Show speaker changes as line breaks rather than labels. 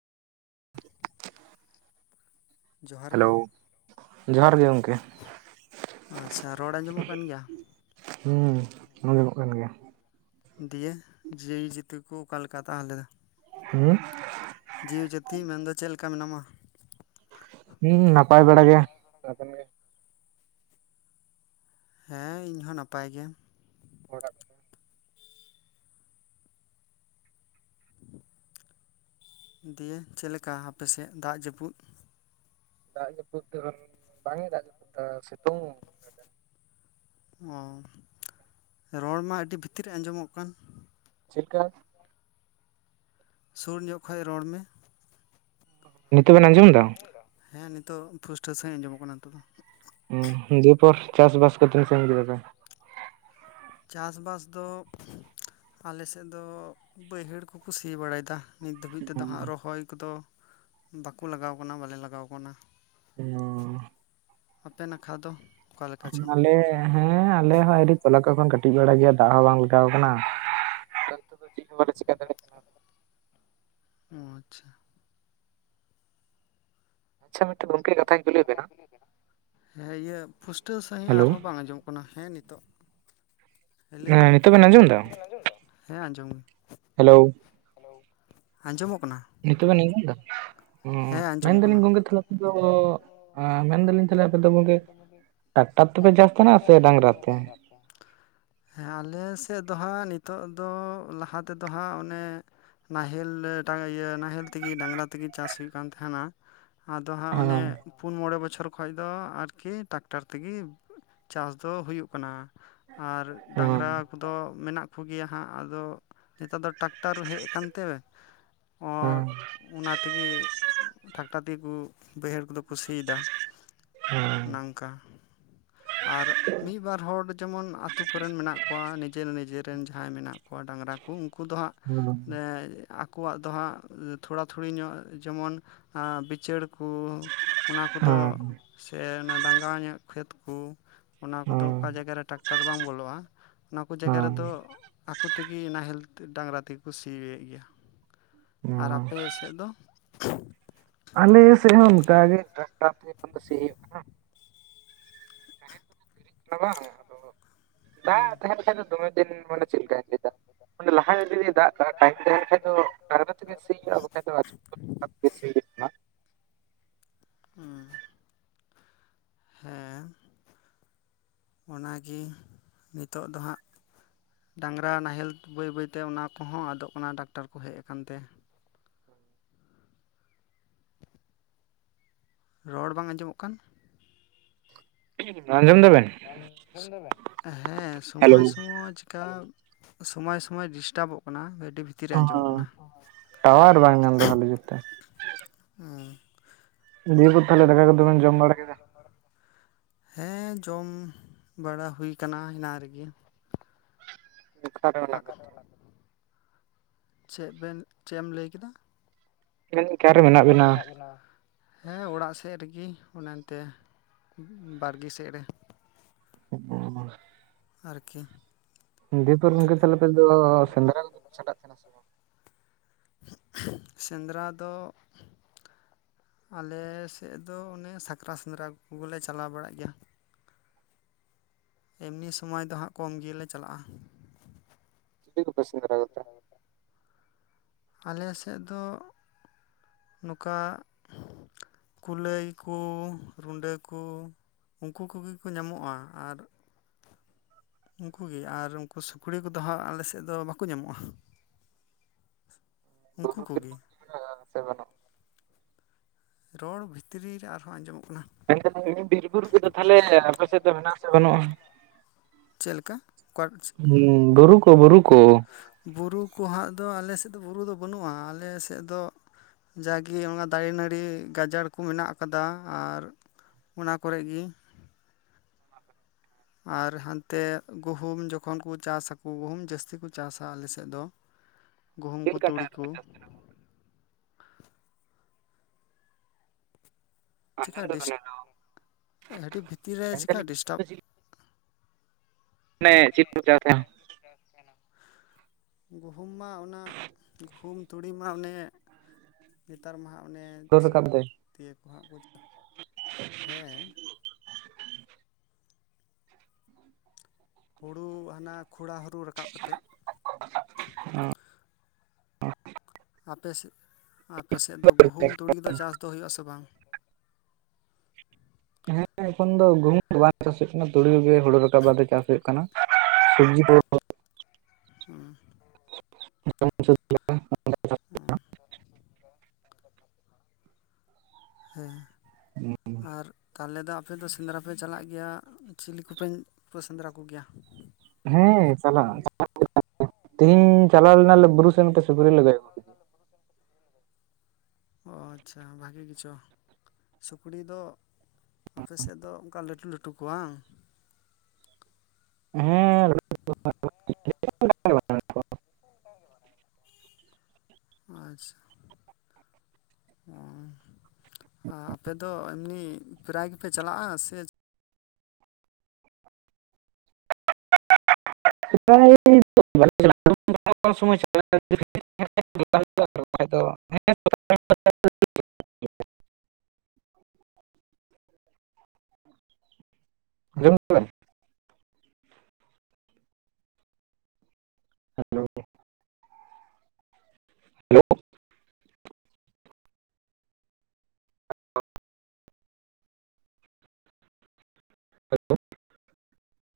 ᱡᱚᱦᱟᱨ
ᱦᱮᱞᱳ
ᱜᱮ
ᱡᱚᱦᱟᱨ ᱜᱮ ᱜᱚᱝ
ᱟᱪᱪᱷᱟ ᱨᱚᱲ ᱟᱸᱡᱚᱢᱚᱜ ᱠᱟᱱ ᱜᱮᱭᱟ?
ᱦᱩᱸ ᱟᱸᱡᱚᱢᱚᱜ ᱠᱟᱱ ᱜᱮᱭᱟ
ᱫᱤᱭᱮ ᱡᱤᱭᱮ. ᱡᱤᱛᱩ ᱠᱚ ᱚᱠᱟ ᱞᱮᱠᱟ ᱛᱟᱦᱞᱮ?
ᱦᱩ [inaudible]
ᱡᱤᱣᱤ ᱡᱟᱹᱛᱤ ᱢᱮᱱᱫᱚ ᱪᱮᱫ ᱞᱮᱠᱟ ᱢᱮᱱᱟᱢᱟ?
ᱦᱩᱸ ᱱᱟᱯᱟᱭ ᱵᱟᱲᱟ ᱜᱮ ᱜᱮ
ᱦᱮᱸ ᱤᱧ ᱦᱚᱸ ᱱᱟᱯᱟᱭ ᱜᱮ
ᱚᱲᱟᱜ
ᱫᱤᱭᱮ ᱪᱮᱫᱞᱮᱠᱟ ᱦᱟᱯᱮ ᱥᱮᱫ ᱫᱟᱜ ᱡᱟᱹᱯᱩᱫ?
ᱫᱟᱜ ᱡᱟᱹᱯᱩᱫ ᱫᱚ ᱵᱟᱝ ᱮ ᱫᱟᱜ ᱡᱟᱹᱯᱩᱫ ᱫᱟ ᱥᱤᱛᱩᱝ
ᱚ ᱨᱚᱲ ᱢᱟ ᱟᱹᱰᱤ ᱵᱷᱤᱛᱤᱨ ᱨᱮ ᱟᱸᱡᱚᱢᱚᱜ ᱠᱟᱱ
ᱪᱮᱠᱟ
ᱥᱩᱨ ᱧᱚᱜ ᱠᱷᱚᱭ ᱨᱚᱲ ᱢᱮ
ᱱᱤᱛᱚᱜ ᱵᱮᱱ ᱟᱸᱡᱚᱢ ᱫᱟ
ᱦᱮᱸ ᱱᱤᱛᱚᱜ ᱯᱷᱩᱥᱴᱟᱹ ᱥᱟᱺᱦᱤᱡ ᱟᱸᱡᱚᱢᱚᱜ ᱠᱟᱱᱟ ᱱᱤᱛᱚᱜ ᱫᱚ
ᱩᱸ ᱫᱤᱭᱮ ᱯᱚᱨ ᱪᱟᱥ ᱵᱟᱥ ᱠᱚ ᱛᱤᱱ ᱥᱟᱺᱜᱤᱧ ᱠᱮᱫᱟ ᱯᱮ
ᱪᱟᱥ ᱵᱟᱥ ᱫᱚ ᱟᱞᱮᱥᱮᱫ ᱫᱚ ᱵᱟᱹᱭᱦᱟᱹᱲ ᱠᱩᱠᱩ ᱥᱤ ᱵᱟᱲᱟᱭ ᱫᱟ ᱱᱤᱛ ᱫᱷᱟᱹᱵᱤᱡ ᱛᱮᱫᱚ ᱦᱟᱸᱜ ᱨᱚᱦᱚᱭ ᱠᱚᱫᱚ ᱵᱟᱠᱩ ᱞᱟᱜᱟᱣ ᱠᱟᱱᱟ ᱵᱟᱞᱮ ᱞᱟᱜᱟᱣ ᱠᱟᱱᱟ
[inaudible]
ᱟᱯᱮ ᱱᱟᱠᱷᱟ ᱫᱚ ᱚᱠᱟᱞᱮᱠᱟ ᱪᱚ
ᱟᱞᱮ ᱦᱮᱸ ᱟᱞᱮ ᱦᱚᱸ ᱟᱹᱣᱨᱤ ᱛᱚᱞᱟ ᱠᱚ ᱵᱟᱱ ᱠᱟᱹ ᱠᱟᱹᱴᱤᱡ ᱵᱟᱲᱟ ᱜᱮᱭᱟ ᱫᱟᱜ ᱦᱚᱸ ᱵᱟᱝ ᱞᱟᱜᱟᱣ ᱠᱟᱱᱟ [unintelligible] ᱪᱤᱫ ᱦᱚᱸ ᱵᱟᱞᱮ ᱪᱤᱠᱟ ᱫᱟᱲᱮ
ᱚ ᱟᱪᱪᱷᱟ ᱟᱪᱪᱷᱟ ᱜᱚᱝᱠᱮ ᱠᱟᱛᱷᱟᱧ ᱠᱩᱞᱤ ᱵᱮᱱᱟ ᱦᱮᱸ ᱤᱭᱟᱹ ᱯᱩᱥᱴᱟᱹᱣ ᱥᱟᱺᱦᱤᱡ
ᱦᱮᱞᱳ
ᱟᱨᱦᱚᱸ ᱵᱟᱝ ᱟᱸᱡᱚᱢᱚᱜ ᱦᱮᱸ ᱱᱤᱛᱚᱜ ᱦᱮᱸ ᱞᱟᱹᱭᱢᱮ ᱱᱤᱛᱚᱜ
ᱵᱮᱱ ᱟᱸᱡᱚᱢ ᱮᱫᱟ
ᱦᱮᱸ ᱟᱸᱡᱚᱢ
ᱦᱮᱞᱳ
ᱦᱮᱞᱳ ᱟᱸᱡᱚᱢᱚᱜ ᱠᱟᱱᱟ
ᱱᱤᱛᱚᱜ ᱵᱮᱱ ᱟᱸᱡᱚᱢ ᱫᱟ ᱩᱸ
ᱦᱮᱸ ᱟᱸᱡᱚᱢᱚᱜ
ᱢᱮᱱᱫᱟᱞᱤᱧ
ᱠᱟᱱᱟ
ᱜᱚᱝᱠᱮ ᱛᱟᱦᱞᱮ ᱟᱯᱮ ᱫᱚ, ᱟᱸ ᱢᱮᱱᱫᱟᱞᱤᱧ ᱛᱟᱦᱞᱮ ᱟᱯᱮ ᱫᱚ ᱜᱚᱝᱠᱮ ᱴᱮᱨᱟᱠᱴᱟᱨ ᱛᱮᱯᱮ ᱪᱟᱥᱠᱟᱱᱟ ᱥᱮ ᱰᱟᱝᱨᱟ ᱛᱮ?
ᱦᱮᱸ ᱟᱞᱮ ᱥᱮᱫ ᱫᱚ ᱦᱟᱸᱜ ᱱᱤᱛᱚᱜ ᱫᱚ ᱞᱟᱦᱟ ᱛᱮᱫᱚ ᱦᱟᱸᱜ ᱚᱱᱮ ᱱᱟᱦᱮᱞ ᱞᱟᱹ ᱤᱭᱟᱹ ᱱᱟᱦᱮᱞ ᱛᱤᱜᱤ ᱰᱟᱝᱨᱟ ᱛᱤᱜᱤ ᱪᱟᱥ ᱦᱩᱭᱩᱜ ᱠᱟᱱ ᱛᱟᱦᱮᱱᱟ ᱟᱫᱚ ᱦᱟᱸᱜ ᱚᱱᱮ
ᱦᱮᱸ
ᱯᱩᱱ ᱢᱚᱬᱮ ᱵᱚᱪᱷᱚᱨ ᱠᱷᱚᱡ ᱫᱚ ᱟᱨᱠᱤ ᱴᱨᱟᱠᱴᱟᱨ ᱛᱤᱜᱤ ᱪᱟᱥ ᱫᱚ ᱦᱩᱭᱩᱜ ᱠᱟᱱᱟ ᱟᱨ
ᱦᱮᱸ
ᱰᱟᱝᱨᱟ ᱠᱩᱫᱚ ᱢᱮᱱᱟᱜ ᱠᱩ ᱜᱤᱭᱟ ᱦᱟᱸᱜ ᱟᱫᱚ ᱱᱤᱛᱚᱜ ᱫᱚ ᱴᱨᱟᱠ ᱴᱟᱨ ᱦᱮᱡ ᱟᱠᱟᱱ ᱛᱮ
ᱦᱮᱸ
ᱟᱨ ᱚᱱᱟ ᱛᱮᱜᱮ ᱴᱨᱟᱠᱴᱟᱨ ᱛᱮᱜᱮ ᱠᱩ ᱵᱟᱹᱭᱦᱟᱹᱲ ᱠᱩᱫᱚ ᱠᱩ ᱥᱤᱭ ᱫᱟ
ᱦᱮᱸ
ᱱᱟᱝᱠᱟ ᱟᱨ ᱢᱤᱫ ᱵᱟᱨ ᱦᱚᱲ ᱡᱮᱢᱚᱱ ᱟᱛᱩ ᱟᱛᱩ ᱠᱚᱨᱮᱱ ᱢᱮᱱᱟᱜ ᱠᱩᱣᱟ ᱱᱤᱡᱮᱨ ᱱᱤᱡᱮᱨ ᱨᱮᱱ ᱡᱟᱦᱟᱸᱭ ᱢᱮᱱᱟᱜ ᱠᱩᱣᱟ ᱰᱟᱝᱨᱟ ᱠᱩ ᱩᱱᱠᱩ ᱫᱚ ᱦᱟᱸᱜ,
ᱦᱮᱸ
ᱮᱸ ᱟᱠᱚᱣᱟᱜ ᱫᱚ ᱦᱟᱸᱜ ᱛᱷᱚᱲᱟ ᱛᱷᱩᱲᱤ ᱧᱚᱜ ᱡᱮᱢᱚᱱ ᱟ ᱵᱤᱪᱟᱹᱨ ᱠᱩ ᱚᱱᱟ ᱠᱩᱫᱚ ᱥᱮ ᱚᱱᱟ ᱰᱟᱸᱜᱟ ᱧᱚᱜ ᱠᱷᱮᱛ ᱠᱩ ᱚᱱᱟ ᱠᱩᱫᱚ ᱚᱠᱟ ᱡᱟᱭᱜᱟ ᱨᱮ ᱴᱨᱟᱠᱴᱟᱨ ᱵᱟᱝ ᱵᱚᱞᱚᱜ-ᱟ ᱚᱱᱟ ᱠᱩ
ᱦᱮᱸ
ᱡᱟᱭᱜᱟ
ᱦᱮᱸ ᱦᱮᱸ
ᱨᱮᱫᱚ ᱟᱠᱩ ᱛᱤᱜᱤ ᱱᱟᱦᱮᱞ ᱰᱟᱝᱨᱟ ᱛᱤᱜᱤ ᱠᱩ ᱥᱤ ᱭᱮᱫ ᱜᱤᱭᱟ ᱟᱨ
ᱦᱮᱸ
ᱟᱯᱮ ᱥᱮᱫ ᱫᱚ
ᱟᱞᱮ ᱥᱮᱫ ᱦᱚᱸ ᱚᱱᱠᱟ ᱜᱮ ᱴᱟᱠᱴᱟᱨᱤ ᱛᱮ ᱮᱠᱷᱚᱱ ᱥᱤ ᱦᱩᱭᱩᱜ ᱠᱟᱱᱟ ᱱᱟᱦᱮᱞ ᱛᱮᱫᱚ ᱰᱮᱨᱤᱜ ᱠᱟᱱᱟ ᱵᱟᱝ ᱟᱫᱚ ᱫᱟᱜ-ᱮ ᱛᱟᱦᱮᱸ ᱞᱮᱱᱠᱷᱟᱱ ᱫᱚᱢᱮ ᱫᱤᱱ ᱢᱟᱱᱮ ᱪᱮᱫ ᱞᱮᱠᱟᱧ ᱞᱟᱹᱭᱫᱟ ᱚᱱᱮ ᱞᱟᱦᱟ ᱧᱚᱜ ᱨᱮ ᱡᱩᱫᱤ ᱫᱟᱜ ᱠᱟᱜ ᱴᱟᱭᱤᱢ ᱛᱟᱦᱮᱱ ᱠᱷᱟᱱ ᱫᱚ ᱰᱟᱭᱨᱟ ᱛᱮᱜᱮ ᱥᱤ‌ᱦᱩᱭᱩᱜ-ᱟ ᱵᱟᱠᱷᱟᱡ ᱫᱚ ᱟᱯᱮ ᱥᱮᱱᱟᱦᱟᱜ
ᱦᱩᱸ ᱦᱮᱸ ᱚᱱᱟᱜᱮ ᱱᱤᱛᱚᱜ ᱫᱚ ᱦᱟᱸᱜ ᱰᱟᱝᱨᱟ ᱱᱟᱦᱮᱞ ᱵᱟᱹᱭ ᱵᱟᱹᱭᱛᱮ ᱚᱱᱟ ᱠᱚᱦᱚᱸ ᱟᱫᱚᱜ ᱠᱟᱱᱟ ᱰᱟᱠᱴᱟᱨ ᱠᱚ ᱦᱮᱡ ᱟᱠᱟᱱ ᱛᱮ᱾ ᱨᱚᱲ ᱵᱟᱝ ᱟᱸᱡᱚᱢᱚᱜ ᱠᱟᱱ
ᱟᱸᱡᱚᱢ ᱫᱟᱵᱮᱱ?
ᱵᱟᱝ, ᱟᱸᱡᱚᱢ ᱫᱟᱵᱮᱱ, ᱦᱮᱸ
ᱦᱮᱞᱳ
ᱥᱚᱢᱚᱭ ᱥᱚᱢᱚᱭ ᱪᱮᱠᱟ ᱥᱚᱢᱚᱭ ᱥᱚᱢᱚᱭ ᱰᱤᱥᱴᱟᱵᱚᱜ ᱠᱟᱱᱟ ᱜᱟᱹᱰᱤ ᱵᱷᱤᱛ ᱵᱷᱤᱛᱤᱨ ᱨᱮ
ᱚ
ᱟᱸᱡᱚᱢᱚᱜ ᱠᱟᱱᱟ᱾
ᱴᱟᱣᱟᱨ ᱵᱟᱝ ᱧᱟᱢ ᱫᱚ ᱵᱷᱟᱞᱮ ᱡᱩᱛ ᱛᱮ ᱫᱤᱭᱮ ᱠᱚ ᱛᱟᱞᱦᱮ ᱫᱟᱠᱟ ᱠᱚᱫᱚ ᱵᱮᱱ ᱡᱚᱢ ᱵᱟᱲᱟ ᱠᱮᱫᱟ?
ᱦᱮᱸ ᱡᱚᱢ ᱵᱟᱲᱟ ᱦᱩᱭ ᱠᱟᱱᱟ ᱮᱱᱟᱝ ᱨᱮᱜᱮ᱾ [unintelligible] ᱪᱮᱫ ᱵᱮᱱ ᱪᱮᱫ ᱮᱢ ᱞᱟᱹᱭ ᱠᱮᱫᱟ?
ᱢᱮᱱ ᱫᱟᱞᱤᱧ ᱚᱠᱟᱨᱮ ᱢᱮᱱᱟᱜ ᱵᱤᱱᱟ?
ᱦᱮᱸ ᱚᱲᱟᱜ ᱥᱮᱫ ᱨᱮᱜᱮ ᱚᱱᱮ ᱮᱱᱛᱮ ᱵᱟᱲᱜᱮ ᱥᱮᱫ ᱨᱮ᱾
ᱚ, ᱚᱱᱟ
ᱟᱨᱠᱤ
ᱫᱤ ᱯᱚᱨ ᱜᱚᱝᱠᱮ ᱛᱟᱦᱞᱮ ᱫᱚ ᱥᱮᱸᱫᱽᱨᱟ ᱠᱚᱫᱚ ᱪᱷᱟᱞᱟᱜ ᱛᱟᱦᱮᱱᱟ ᱥᱮ ᱵᱟᱝ?
ᱥᱮᱸᱫᱽᱨᱟ ᱫᱚ ᱟᱞᱮ ᱥᱮᱫ ᱫᱚ ᱚᱱᱮ ᱥᱟᱠᱨᱟᱛ ᱥᱮᱸᱫᱽᱨᱟ ᱠᱚᱜᱮᱞᱮ ᱪᱟᱞᱟᱣ ᱵᱟᱲᱟᱜ ᱜᱮᱭᱟ᱾ ᱮᱢᱱᱤ ᱥᱚᱢᱚᱭ ᱫᱚ ᱦᱟᱸᱜ ᱠᱚᱢ ᱜᱮᱞᱮ ᱪᱟᱞᱟᱜᱼᱟ᱾
ᱪᱤᱞᱤ ᱠᱚᱯᱮ ᱥᱮᱸᱫᱽᱨᱟ ᱠᱚᱛᱮ?
ᱟᱞᱮ ᱥᱮᱫ ᱫᱚ ᱱᱚᱠᱟ ᱠᱩᱞᱟᱹᱭ ᱠᱚ ᱨᱩᱸᱰᱟᱹ ᱠᱚ ᱩᱱᱠᱩ ᱠᱚᱜᱮ ᱠᱚ ᱧᱟᱢᱚᱜᱼᱟ ᱟᱨ ᱩᱱᱠᱩ ᱜᱮ ᱟᱨ ᱩᱱᱠᱩ ᱥᱩᱠᱨᱤ ᱠᱚᱫᱚ ᱦᱟᱸᱜ ᱟᱞᱮ ᱥᱮᱫ ᱫᱚ ᱵᱟᱠᱚ ᱧᱟᱢᱚᱜᱼᱟ᱾ ᱩᱝᱠᱩ
ᱵᱩᱨᱩ
ᱠᱚᱜᱮ᱾
[inaudible] ᱥᱮ ᱵᱟᱱᱩᱜ
ᱨᱚᱲ ᱵᱷᱤᱛᱨᱤ ᱨᱮ ᱟᱨᱦᱚᱸ ᱟᱸᱡᱚᱢᱚᱜ ᱠᱟᱱᱟ᱾
[inaudible] ᱵᱤᱨ-ᱵᱩᱨᱩ ᱠᱚᱫᱚ ᱛᱟᱞᱦᱮ ᱟᱯᱮ ᱥᱮᱡ ᱫᱚ ᱢᱮᱱᱟᱜ ᱟᱥᱮ ᱵᱟᱹᱱᱩᱜᱼᱟ?
ᱪᱮᱫ ᱞᱮᱠᱟ ᱚᱠᱟ
ᱦᱩᱸ ᱵᱩᱨᱩ ᱠᱚ ᱵᱩᱨᱩ ᱠᱚ
ᱵᱩᱨᱩ ᱠᱚ ᱦᱟᱸᱜ ᱫᱚ ᱟᱞᱮ ᱥᱮᱫ ᱫᱚ ᱵᱩᱨᱩ ᱫᱚ ᱵᱟᱹᱱᱩᱜᱼᱟ ᱟᱞᱮ ᱥᱮᱫ ᱫᱚ ᱡᱟᱜᱮ ᱚᱱᱟ ᱫᱟᱨᱮ ᱱᱟᱹᱲᱤ ᱜᱟᱡᱟᱲ ᱠᱚ ᱢᱮᱱᱟᱜ ᱟᱠᱟᱫᱟ ᱟᱨ ᱚᱱᱟ ᱠᱚᱨᱮᱜ ᱜᱤ ᱟᱨ ᱦᱟᱱᱛᱮ ᱜᱩᱦᱩᱢ ᱡᱚᱠᱷᱚᱱ ᱠᱚ ᱪᱟᱥᱟᱚ ᱜᱩᱦᱩᱢ ᱡᱟᱹᱥᱛᱤ ᱠᱚ ᱪᱟᱥᱟ ᱟᱞᱮᱥᱮᱫ ᱫᱚ᱾
[inaudible]
ᱜᱩᱦᱩᱢ ᱠᱚ
ᱞᱮᱠᱟᱱ
ᱛᱩᱲᱤ
ᱴᱟᱭᱤᱢ
ᱠᱚ
ᱨᱮᱯᱮ ᱪᱟᱥ ᱛᱟᱦᱮᱱᱟ ᱜᱚᱝᱠᱮ?
ᱪᱮᱠᱟ
ᱟᱸᱡᱚᱢ
ᱰᱤᱥ
ᱫᱟᱵᱮᱱ ᱦᱮᱞᱳ
ᱟᱹᱰᱤ ᱵᱷᱤᱛᱤᱨ ᱨᱮ ᱪᱮᱠᱟ
ᱢᱮᱱᱫᱟᱞᱤᱧ
ᱰᱤᱥᱴᱟᱵᱽ
[unintelligible]
ᱜᱩᱦᱩᱢ ᱢᱟ ᱚᱱᱟ ᱜᱩᱦᱩᱢ ᱛᱩᱲᱤ ᱢᱟ ᱚᱱᱮ ᱱᱮᱛᱟᱨ ᱢᱟ ᱦᱟᱸᱜ ᱚᱱᱮ
ᱦᱩᱲᱩ
ᱪᱮᱫ
ᱨᱟᱠᱟᱵ ᱫᱟᱭ
ᱫᱤᱭ ᱠᱚ ᱦᱟᱸᱜ ᱠᱚ ᱦᱮᱸ ᱦᱩᱲᱩ ᱦᱟᱱᱟ ᱠᱷᱚᱲᱟ ᱦᱩᱲᱩ ᱨᱟᱠᱟᱵ ᱠᱟᱛᱮᱫ
[inaudible]
ᱟᱯᱮ ᱥᱮᱫ ᱟᱯᱮᱥᱮᱫ ᱫᱚ ᱜᱩᱦᱩᱢ ᱛᱩᱲ ᱫᱚ ᱪᱟᱥ ᱫᱚ ᱦᱩᱭᱩᱜ ᱟᱥᱮ ᱵᱟᱝ?
ᱦᱮᱸ ᱮᱠᱷᱚᱱ ᱫᱚ ᱜᱩᱦᱩᱢ ᱫᱚ ᱵᱟᱝ ᱪᱟᱥ ᱦᱩᱭᱩᱜ ᱠᱟᱱᱟ ᱛᱩᱲᱤ ᱠᱚᱜᱮ ᱦᱩᱲᱩ ᱨᱟᱠᱟᱵ ᱵᱟᱫ ᱪᱟᱥ ᱦᱩᱭᱩᱜ ᱠᱟᱱᱟ᱾ ᱥᱚᱵᱡᱤ ᱠᱚ
ᱩᱸ
[unintelligible]
[unintelligible] ᱦᱮᱸ ᱟᱨ ᱛᱟᱦᱚᱞᱮ ᱫᱚ ᱟᱯᱮ ᱫᱚ ᱥᱮᱸᱫᱽᱨᱟᱯᱮ ᱪᱟᱞᱟᱜ ᱜᱤᱭᱟ ᱪᱤᱞᱤ ᱠᱚᱯᱮ ᱥᱮᱸᱫᱽᱨᱟ ᱠᱚᱜᱮᱭᱟ?
ᱦᱮᱸ ᱪᱟᱞᱟᱜ [inaudible] ᱛᱮᱦᱤᱧ ᱪᱟᱞᱟᱣ ᱞᱮᱱᱟᱞᱮ ᱵᱩᱨᱩ ᱥᱮᱱᱛᱮ ᱥᱩᱠᱨᱤ ᱞᱮ ᱜᱚᱡ ᱟᱜᱩ
[unintelligible] ᱚ ᱟᱪᱷᱟ ᱵᱷᱟᱜᱤ ᱜᱮᱤᱪᱚ ᱥᱩᱠᱨᱤ ᱫᱚ ᱟᱯᱮ ᱥᱮᱫ ᱫᱚ ᱚᱱᱠᱟ ᱞᱟᱹᱴᱩ ᱞᱟᱹᱴᱩ ᱠᱚ ᱵᱟᱝ?
ᱚᱸᱦᱚᱸᱜ
ᱟᱪᱪᱷᱟ ᱮᱧᱦ ᱟ ᱟᱯᱮ ᱫᱚ ᱮᱢᱱᱤ ᱯᱨᱟᱭ ᱜᱮᱯᱮ ᱪᱟᱞᱟᱜᱼᱟ ᱥᱮ
[unintelligible] ᱦᱩᱭᱩᱜᱼᱟ [inaudible] [inaudible] [inaudible]